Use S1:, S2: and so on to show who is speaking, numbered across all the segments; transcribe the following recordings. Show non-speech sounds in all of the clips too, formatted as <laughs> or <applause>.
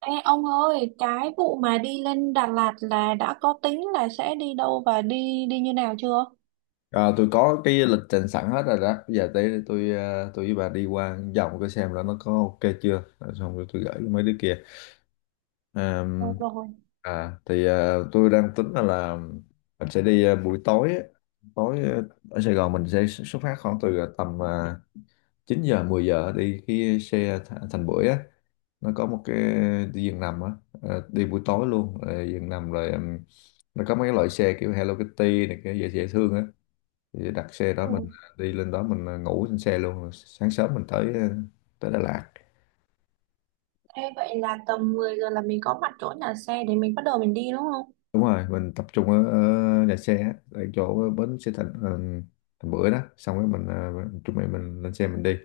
S1: Ê, ông ơi, cái vụ mà đi lên Đà Lạt là đã có tính là sẽ đi đâu và đi đi như nào chưa?
S2: À, tôi có cái lịch trình sẵn hết rồi đó. Bây giờ tới đây tôi với bà đi qua vòng cái xem là nó có ok chưa. Rồi. Xong rồi tôi gửi cho mấy đứa kia.
S1: Ờ,
S2: Ờm,
S1: rồi.
S2: À thì tôi đang tính là mình sẽ đi buổi tối á. Tối, ở Sài Gòn mình sẽ xuất phát khoảng từ tầm 9 giờ 10 giờ đi cái xe Thành Bưởi á. Nó có một cái đi giường nằm á. Đi buổi tối luôn. Ờ, giường nằm rồi nó có mấy cái loại xe kiểu Hello Kitty này cái dễ dễ thương á thì đặt xe đó mình
S1: Ừ.
S2: đi lên đó mình ngủ trên xe luôn rồi sáng sớm mình tới Đà Lạt.
S1: Ê, vậy là tầm mười giờ là mình có mặt chỗ nhà xe để mình bắt đầu mình đi đúng không?
S2: Đúng rồi mình tập trung ở nhà xe á, ở chỗ bến xe Thành Bưởi đó xong rồi mình chuẩn bị mình lên xe mình đi,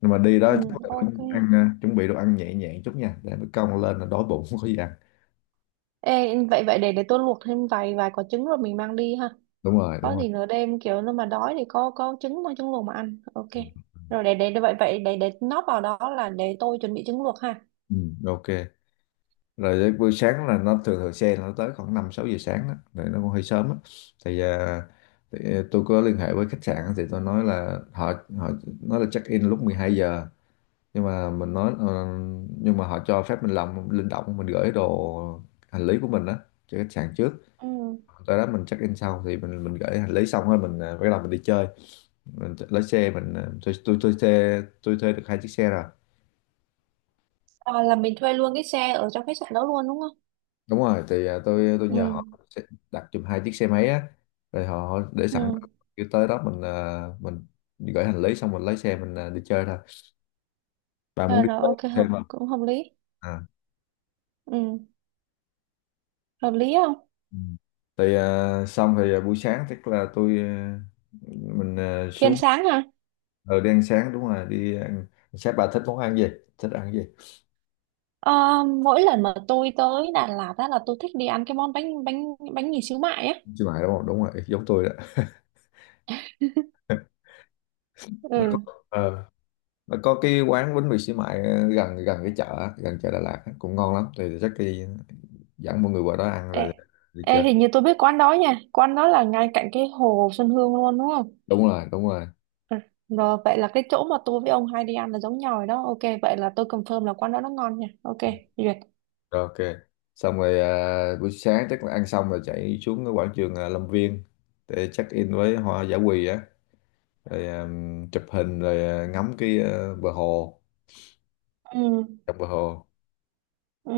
S2: nhưng mà đi
S1: Ừ,
S2: đó chắc là
S1: ok.
S2: cũng ăn chuẩn bị đồ ăn nhẹ nhẹ chút nha để nó cong lên là đói bụng <laughs> không có gì ăn.
S1: Ê, vậy vậy để tôi luộc thêm vài vài quả trứng rồi mình mang đi ha.
S2: Đúng rồi, đúng
S1: Có
S2: rồi.
S1: gì nửa đêm kiểu nó mà đói thì có trứng mà trứng luộc mà ăn, ok.
S2: Ừ.
S1: Rồi vậy vậy để nót vào đó là để tôi chuẩn bị trứng luộc ha.
S2: Ừ, ok. Rồi đến buổi sáng là nó thường thường xe nó tới khoảng 5 6 giờ sáng đó rồi, nó cũng hơi sớm á. Thì, tôi có liên hệ với khách sạn thì tôi nói là họ, họ nói là check in lúc 12 giờ, nhưng mà mình nói nhưng mà họ cho phép mình làm linh động, mình gửi đồ hành lý của mình đó cho khách sạn trước,
S1: Ừ.
S2: tới đó mình check in sau. Thì mình gửi hành lý xong rồi mình bắt đầu mình đi chơi, mình lái xe mình, tôi thuê được hai chiếc xe rồi.
S1: À, là mình thuê luôn cái xe ở trong khách sạn đó luôn đúng không?
S2: Đúng rồi, thì tôi
S1: Ừ.
S2: nhờ họ sẽ đặt giùm hai chiếc xe máy á, rồi họ họ để sẵn,
S1: Ừ.
S2: kêu tới đó mình gửi hành lý xong mình lấy xe mình đi chơi thôi. Bà muốn
S1: Ờ,
S2: đi
S1: rồi,
S2: chơi
S1: ok,
S2: xe
S1: hợp
S2: không?
S1: cũng hợp lý.
S2: À.
S1: Ừ, hợp lý không?
S2: Ừ. Thì xong thì buổi sáng tức là mình
S1: Thì
S2: xuống
S1: sáng hả?
S2: ở đi ăn sáng. Đúng rồi, đi ăn sáng. Bà thích món ăn gì? Thích ăn gì?
S1: Ờ, mỗi lần mà tôi tới Đà Lạt á là tôi thích đi ăn cái món bánh, bánh mì xíu mại á.
S2: Xí mại, đúng không? Đúng rồi, giống tôi đó. nó có,
S1: Ừ.
S2: ờ, nó có cái quán bánh mì xí mại, à, gần gần cái chợ á, gần chợ Đà Lạt á, cũng ngon lắm, thì chắc đi dẫn mọi người qua đó ăn
S1: ê,
S2: rồi đi
S1: ê,
S2: chơi.
S1: hình như tôi biết quán đó nha, quán đó là ngay cạnh cái hồ Xuân Hương luôn đúng không?
S2: Đúng rồi, đúng rồi.
S1: Ừ, rồi vậy là cái chỗ mà tôi với ông hay đi ăn là giống nhau rồi đó. Ok, vậy là tôi confirm là quán đó nó ngon nha. Ok, duyệt.
S2: Rồi, ok. Xong rồi buổi sáng chắc là ăn xong rồi chạy xuống cái quảng trường Lâm Viên để check in với hoa giả quỳ á, rồi chụp hình, rồi ngắm cái bờ hồ,
S1: Ừ.
S2: dọc bờ hồ.
S1: Ừ.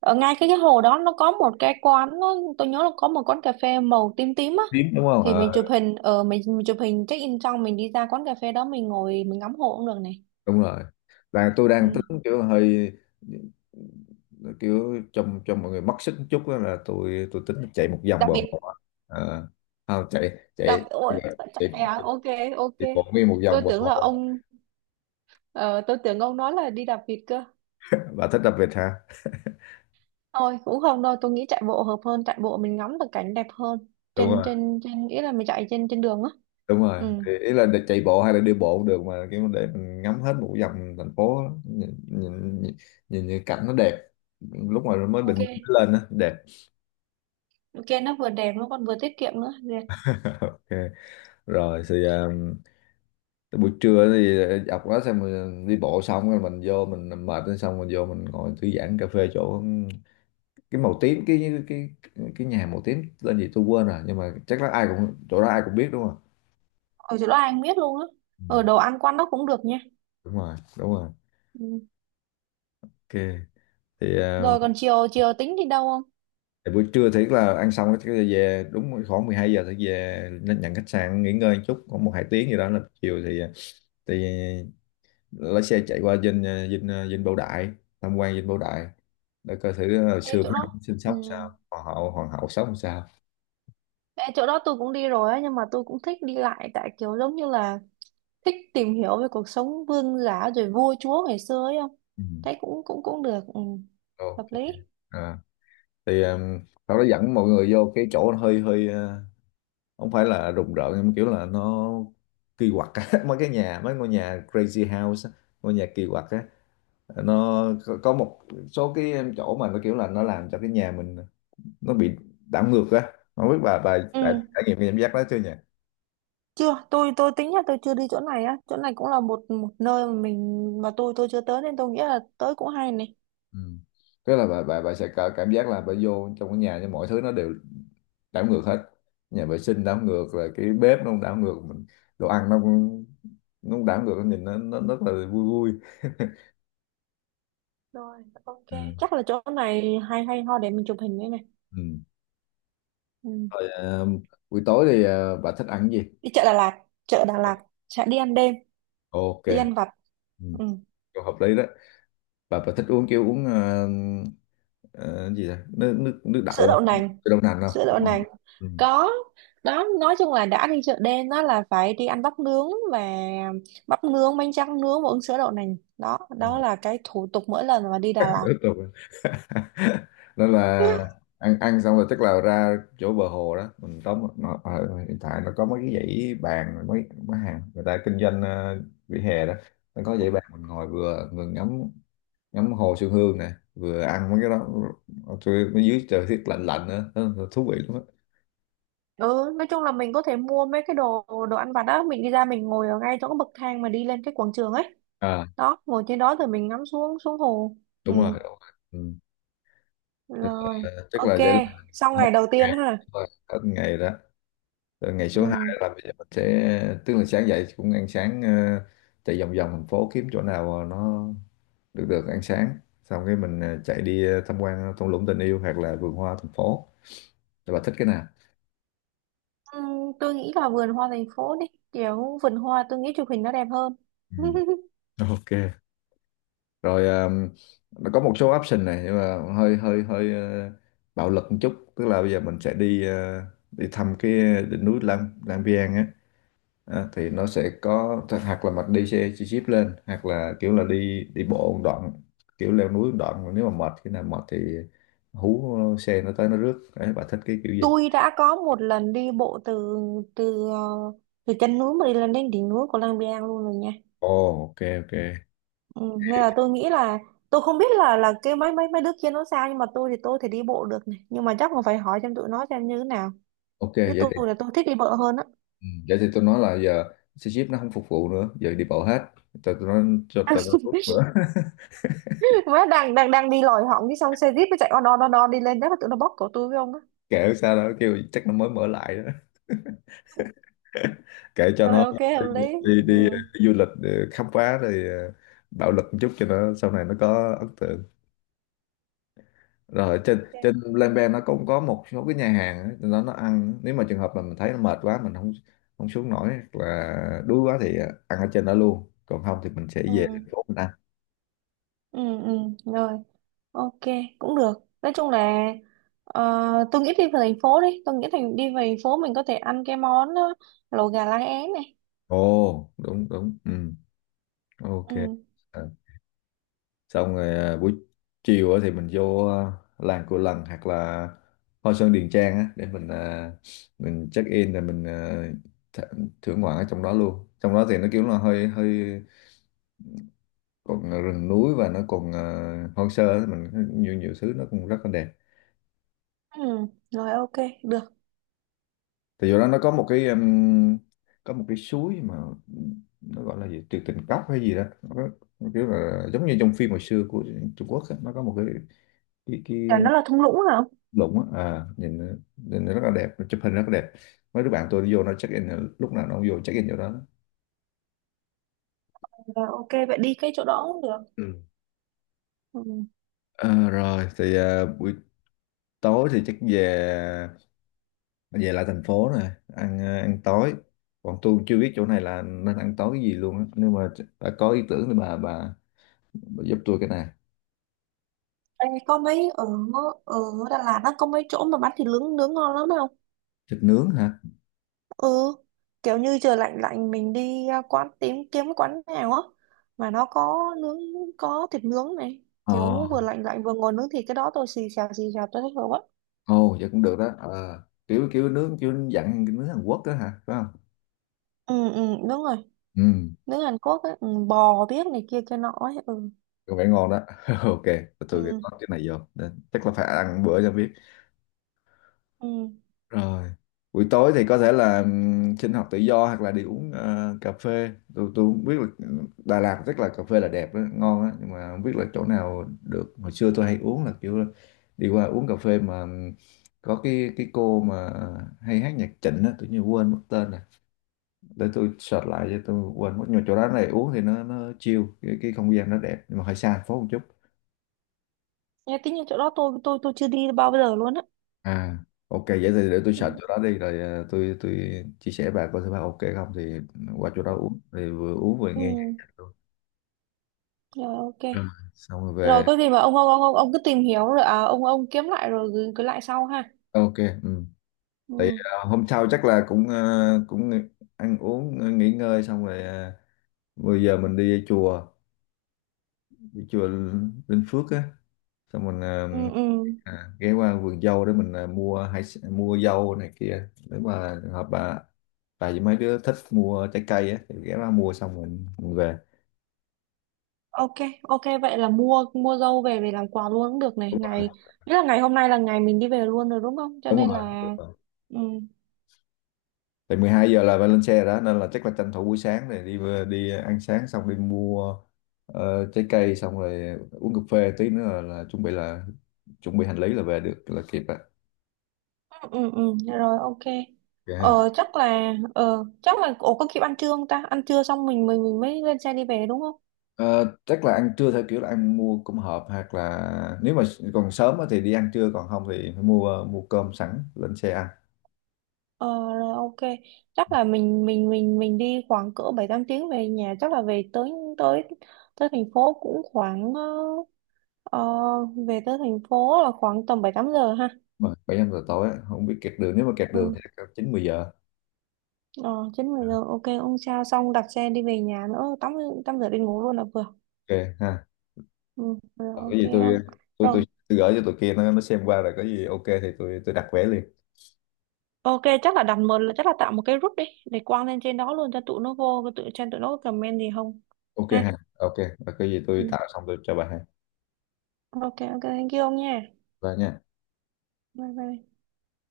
S1: Ở ngay cái hồ đó nó có một cái quán, nó, tôi nhớ là có một quán cà phê màu tím tím á,
S2: Tiếng, đúng không?
S1: thì
S2: Ờ,
S1: mình chụp hình ở mình, chụp hình check in xong mình đi ra quán cà phê đó mình ngồi mình ngắm hồ cũng được này.
S2: đúng rồi. Và tôi đang
S1: Ừ.
S2: tính kiểu hơi, kiểu cho mọi người mất sức một chút á, là tôi tính chạy một vòng
S1: Đặc
S2: bờ
S1: biệt.
S2: hồ. à, không chạy, chạy chạy,
S1: Ôi,
S2: chạy
S1: trời ạ, ok. Ok.
S2: bộ nguyên một
S1: Tôi
S2: vòng bờ
S1: tưởng là
S2: hồ.
S1: ông, ờ, tôi tưởng ông nói là đi đạp vịt cơ.
S2: Bà thích đặc biệt hả?
S1: Thôi cũng không đâu, tôi nghĩ chạy bộ hợp hơn, chạy bộ mình ngắm được cảnh đẹp hơn.
S2: Đúng
S1: Trên
S2: rồi,
S1: trên trên Nghĩa là mình chạy trên trên đường á.
S2: đúng rồi,
S1: Ừ.
S2: thì ý là chạy bộ hay là đi bộ cũng được, mà kiểu để mình ngắm hết một vòng thành phố á. Nhìn những cảnh nó đẹp lúc mà mới bình
S1: Ok.
S2: minh nó lên á, đẹp.
S1: Ok, nó vừa đẹp nó còn vừa tiết kiệm nữa. Dạ.
S2: <laughs> Ok. Rồi thì tới buổi trưa thì, dọc đó xong mình đi bộ xong rồi mình vô, mình mệt lên xong mình vô mình ngồi thư giãn cà phê chỗ, cái màu tím, cái nhà màu tím tên gì tôi quên rồi, nhưng mà chắc là ai cũng chỗ đó ai cũng biết, đúng không?
S1: Ở chỗ đó anh biết luôn á.
S2: Ừ.
S1: Ở đồ ăn quán đó cũng được nha.
S2: Đúng rồi, đúng rồi.
S1: Ừ.
S2: Ok. Thì
S1: Rồi còn chiều, tính đi đâu không?
S2: thì buổi trưa thì là ăn xong cái về đúng khoảng 12 giờ, thì về lên nhận khách sạn nghỉ ngơi một chút khoảng 1 2 tiếng gì đó, là chiều thì, thì lái xe chạy qua dinh, dinh Bảo Đại, tham quan dinh Bảo Đại để coi thử hồi
S1: Ê
S2: xưa mấy
S1: chỗ đó.
S2: ông sinh
S1: Ừ.
S2: sống sao, hoàng hậu sống sao.
S1: Ê, chỗ đó tôi cũng đi rồi á nhưng mà tôi cũng thích đi lại, tại kiểu giống như là thích tìm hiểu về cuộc sống vương giả rồi vua chúa ngày xưa ấy không,
S2: Ừ.
S1: thấy cũng cũng cũng được. Ừ.
S2: Ok.
S1: Hợp lý.
S2: à, thì nó dẫn mọi người vô cái chỗ nó hơi hơi, không phải là rùng rợn nhưng mà kiểu là nó kỳ quặc á, <laughs> mấy cái nhà, mấy ngôi nhà crazy house á, ngôi nhà kỳ quặc á, nó có một số cái chỗ mà nó kiểu là nó làm cho cái nhà mình nó bị đảo ngược á. Không biết bà đã
S1: Ừ.
S2: trải nghiệm cái cảm giác đó chưa nhỉ?
S1: Chưa, tôi tính là tôi chưa đi chỗ này á, chỗ này cũng là một một nơi mà mình mà tôi chưa tới nên tôi nghĩ là tới cũng hay này.
S2: Ừ. Tức là bà sẽ có cảm giác là bà vô trong cái nhà nhưng mọi thứ nó đều đảo ngược hết, nhà vệ sinh đảo ngược, rồi cái bếp nó cũng đảo ngược, mình đồ ăn nó cũng, nó cũng đảo ngược, nhìn nó rất là vui vui.
S1: Rồi, ok.
S2: Ừ.
S1: Chắc là chỗ này hay hay ho để mình chụp hình đây này.
S2: Ừ.
S1: Ừ.
S2: Rồi buổi tối thì bà thích ăn cái gì?
S1: Đi chợ Đà Lạt. chợ Đà Lạt sẽ đi ăn đêm,
S2: Ok.
S1: đi ăn vặt.
S2: Ừ.
S1: Ừ.
S2: Câu hợp lý đó. Bà thích uống kiểu uống gì à? Nước nước nước đậu
S1: Sữa
S2: không,
S1: đậu nành.
S2: cái đậu nành không?
S1: sữa đậu nành
S2: Ừ.
S1: có đó. Nói chung là đã đi chợ đêm đó là phải đi ăn bắp nướng, bánh tráng nướng và uống sữa đậu nành, đó đó là cái thủ tục mỗi lần mà đi
S2: Rất
S1: Đà Lạt.
S2: là quen. <laughs> Nên là
S1: <laughs>
S2: ăn ăn xong rồi tức là ra chỗ bờ hồ đó, mình tóm một-, nó ở hiện tại nó có mấy cái dãy bàn, mấy mấy hàng người ta kinh doanh vỉa hè đó, nó có dãy bàn mình ngồi vừa vừa ngắm ngắm hồ Xuân Hương nè, vừa ăn mấy cái đó, tôi ở dưới trời tiết lạnh lạnh nữa. Nó-, nó thú vị lắm á.
S1: Ừ, nói chung là mình có thể mua mấy cái đồ đồ ăn vặt đó mình đi ra mình ngồi ở ngay chỗ cái bậc thang mà đi lên cái quảng trường ấy,
S2: À.
S1: đó, ngồi trên đó rồi mình ngắm xuống xuống hồ. Ừ.
S2: Đúng rồi, đúng rồi. Ừ. tức
S1: Rồi,
S2: là, tức
S1: ok.
S2: là vậy là
S1: Xong
S2: hết
S1: ngày đầu
S2: ngày,
S1: tiên ha.
S2: rồi, hết ngày đó. Rồi ngày số 2
S1: Ừ.
S2: là bây giờ mình sẽ, tức là sáng dậy cũng ăn sáng, chạy vòng vòng thành phố kiếm chỗ nào nó được được ăn sáng, xong cái mình chạy đi tham quan thung lũng tình yêu hoặc là vườn hoa thành phố, rồi bà thích cái nào?
S1: Ừ, tôi nghĩ là vườn hoa thành phố đi, kiểu vườn hoa tôi nghĩ chụp hình nó đẹp hơn.
S2: Ừ.
S1: <laughs>
S2: Ok. Rồi nó có một số option này nhưng mà hơi hơi hơi bạo lực một chút, tức là bây giờ mình sẽ đi, ờ, đi thăm cái đỉnh núi Lang Lang Biang á. Thì nó sẽ có hoặc là mình đi xe chi chít lên hoặc là kiểu là đi đi bộ một đoạn, kiểu leo núi một đoạn mà nếu mà mệt, khi nào mệt thì hú xe nó tới nó rước, đấy bà thích cái kiểu gì?
S1: Tôi đã có một lần đi bộ từ từ ờ, từ chân núi mà đi lên đến đỉnh núi của Lang Biang luôn rồi nha.
S2: Ồ, ok, ok.
S1: Ừ, nên là tôi nghĩ là tôi không biết là cái mấy mấy mấy đứa kia nó sao nhưng mà tôi thì tôi thể đi bộ được này, nhưng mà chắc còn phải hỏi xem tụi nó xem như thế nào,
S2: Ok,
S1: chứ
S2: vậy thì,
S1: tôi là tôi thích đi bộ hơn á.
S2: ừ, vậy thì tôi nói là giờ xe jeep nó không phục vụ nữa, giờ đi bộ hết, cho tôi nói, cho tôi rút nữa.
S1: <laughs>
S2: <laughs>
S1: Má đang đang đang đi lòi họng cái xong xe jeep nó chạy on on on on đi lên chắc là tụi nó bóp cổ tôi với ông á.
S2: Kệ sao đó, kêu chắc nó mới mở lại đó, kệ cho
S1: Rồi,
S2: nó,
S1: ok, hợp lý.
S2: đi đi, đi,
S1: Ừ.
S2: đi du lịch để khám phá, rồi bạo lực một chút cho nó sau này nó có ấn tượng. Rồi trên,
S1: Ok.
S2: trên Lembe nó cũng có một số cái nhà hàng á, nó ăn, nếu mà trường hợp mà mình thấy nó mệt quá mình không, không xuống nổi hoặc là đuối quá thì ăn ở trên đó luôn, còn không thì mình sẽ về
S1: Ừ.
S2: thành phố mình ăn.
S1: Ừ, ừ. Rồi, ok, cũng được. Nói chung là, ờ, tôi nghĩ đi về thành phố đi, tôi nghĩ đi về thành phố mình có thể ăn cái món, lẩu gà lá é này.
S2: Ồ, đúng, đúng. Ừ. Ok.
S1: Ừ.
S2: Ờ, xong rồi buổi chiều á thì mình vô làng Cù Lần hoặc là Hoa Sơn Điền Trang á, để mình mình check in rồi mình à, th thưởng ngoạn ở trong đó luôn, trong đó thì nó kiểu là hơi hơi, còn rừng núi và nó còn hoang sơ, thì mình nhiều nhiều thứ nó cũng rất là đẹp.
S1: Ừ. Rồi, ok, được.
S2: Thì do đó nó có một cái, có một cái suối mà nó gọi là gì tuyệt tình cốc hay gì đó, nó kiểu là giống như trong phim hồi xưa của Trung Quốc á, nó có một cái, cái
S1: Chả nó là thung lũng hả?
S2: lũng á, nhìn nó rất là đẹp, chụp hình rất là đẹp. Mấy đứa bạn tôi đi vô nó check in, lúc nào nó cũng vô check in chỗ đó.
S1: Rồi, ok, vậy đi cái chỗ đó cũng được.
S2: Ừ.
S1: Ừ.
S2: Ờ, rồi thì buổi tối thì chắc về, về lại thành phố nè ăn, ăn tối, còn tôi chưa biết chỗ này là nên ăn tối cái gì luôn á, nhưng mà bà có ý tưởng thì bà giúp tôi cái này.
S1: Ê, có mấy ở, ở Đà Lạt á có mấy chỗ mà bán thịt nướng nướng ngon lắm không?
S2: Thịt nướng hả?
S1: Ừ, kiểu như trời lạnh lạnh mình đi, quán, tìm kiếm cái quán nào á mà nó có nướng, có thịt nướng này, kiểu
S2: Ờ.
S1: vừa lạnh lạnh vừa ngồi nướng thịt cái đó tôi xì xào tôi thích rồi quá.
S2: Ồ, vậy cũng được đó. Ờ kiểu kiểu nướng kiểu dặn cái nướng Hàn Quốc đó hả, phải không?
S1: Ừ, ừ. Đúng rồi,
S2: Ừ.
S1: nướng Hàn Quốc ấy. Ừ, bò biết này kia kia nọ ấy. Ừ.
S2: Có vẻ ngon đó. <laughs> Ok. Ghi
S1: Ừ.
S2: có cái này vô, chắc là phải ăn bữa cho biết.
S1: Ừ.
S2: Rồi, buổi tối thì có thể là sinh hoạt tự do hoặc là đi uống cà phê. Tôi không biết là Đà Lạt rất là cà phê là đẹp đó, ngon á, nhưng mà không biết là chỗ nào được. Hồi xưa tôi hay uống là kiểu đi qua uống cà phê mà có cái cô mà hay hát nhạc Trịnh á, tự nhiên quên mất tên rồi, để tôi search lại cho, tôi quên mất, nhưng mà chỗ đó này uống thì nó chill, cái không gian nó đẹp nhưng mà hơi xa thành phố một chút.
S1: Nghe tính như chỗ đó tôi chưa đi bao giờ luôn á.
S2: À, ok, vậy thì để tôi
S1: Ừ,
S2: search chỗ đó đi rồi tôi chia sẻ bà coi thử bà ok không, thì qua chỗ đó uống thì vừa uống vừa
S1: ừ,
S2: nghe nhạc, nhạc luôn.
S1: rồi ok.
S2: Rồi. Xong rồi
S1: Rồi
S2: về.
S1: có gì mà ông cứ tìm hiểu rồi, à, ông kiếm lại rồi gửi gửi lại sau ha.
S2: Ok. Ừ. Thì
S1: Ừ.
S2: hôm sau chắc là cũng ờ, cũng nghỉ- ăn uống nghỉ ngơi, xong rồi 10 giờ mình đi chùa, đi chùa Linh Phước á, xong mình
S1: Ừ. Ừ.
S2: ghé qua vườn dâu để mình mua mua dâu này kia, nếu mà trường hợp bà với mấy đứa thích mua trái cây á thì ghé qua mua, xong mình về.
S1: Ok, ok vậy là mua mua dâu về về làm quà luôn cũng được này. Nghĩa là ngày hôm nay là ngày mình đi về luôn rồi đúng không? Cho
S2: Đúng
S1: nên
S2: rồi, đúng
S1: là,
S2: rồi.
S1: ừ.
S2: Thì 12 giờ là phải lên xe rồi đó, nên là chắc là tranh thủ buổi sáng này đi, đi ăn sáng xong đi mua trái cây, xong rồi uống cà phê tí nữa là chuẩn bị, là chuẩn bị hành lý là về được là kịp đó.
S1: Ừ. Ừ. Ừ, rồi ok.
S2: Dạ ha.
S1: Chắc là ổ có kịp ăn trưa không ta? Ăn trưa xong mình mới lên xe đi về đúng không?
S2: Ờ, chắc là ăn trưa theo kiểu là ăn mua cơm hộp, hoặc là nếu mà còn sớm á thì đi ăn trưa, còn không thì phải mua, mua cơm sẵn lên xe ăn.
S1: Ờ, rồi, ok. Chắc là mình đi khoảng cỡ 7 8 tiếng về nhà, chắc là về tới tới tới thành phố cũng khoảng, ờ, về tới thành phố là khoảng tầm 7 8 giờ ha.
S2: Mà bảy năm giờ tối á, không biết kẹt đường, nếu mà kẹt đường
S1: Ừ.
S2: thì chắc 9 10 giờ.
S1: Ờ, 9 10 giờ, ok ông, sao xong đặt xe đi về nhà nữa tắm tắm rửa đi ngủ luôn là vừa.
S2: Ok ha.
S1: Ừ, rồi,
S2: Còn cái
S1: ok.
S2: gì
S1: Ông,
S2: tôi, tôi tôi,
S1: rồi
S2: tôi gửi cho tụi kia nó xem qua rồi, có gì ok thì tôi đặt vé liền.
S1: ok chắc là tạo một cái group đi để quăng lên trên đó luôn cho tụi nó vô, cho tụi nó comment gì không
S2: Ok
S1: ha.
S2: ha. Ok. Và cái gì
S1: Ừ.
S2: tôi tạo xong tôi cho bà ha.
S1: Ok, ok, thank you ông nha.
S2: Và nha.
S1: Bye bye.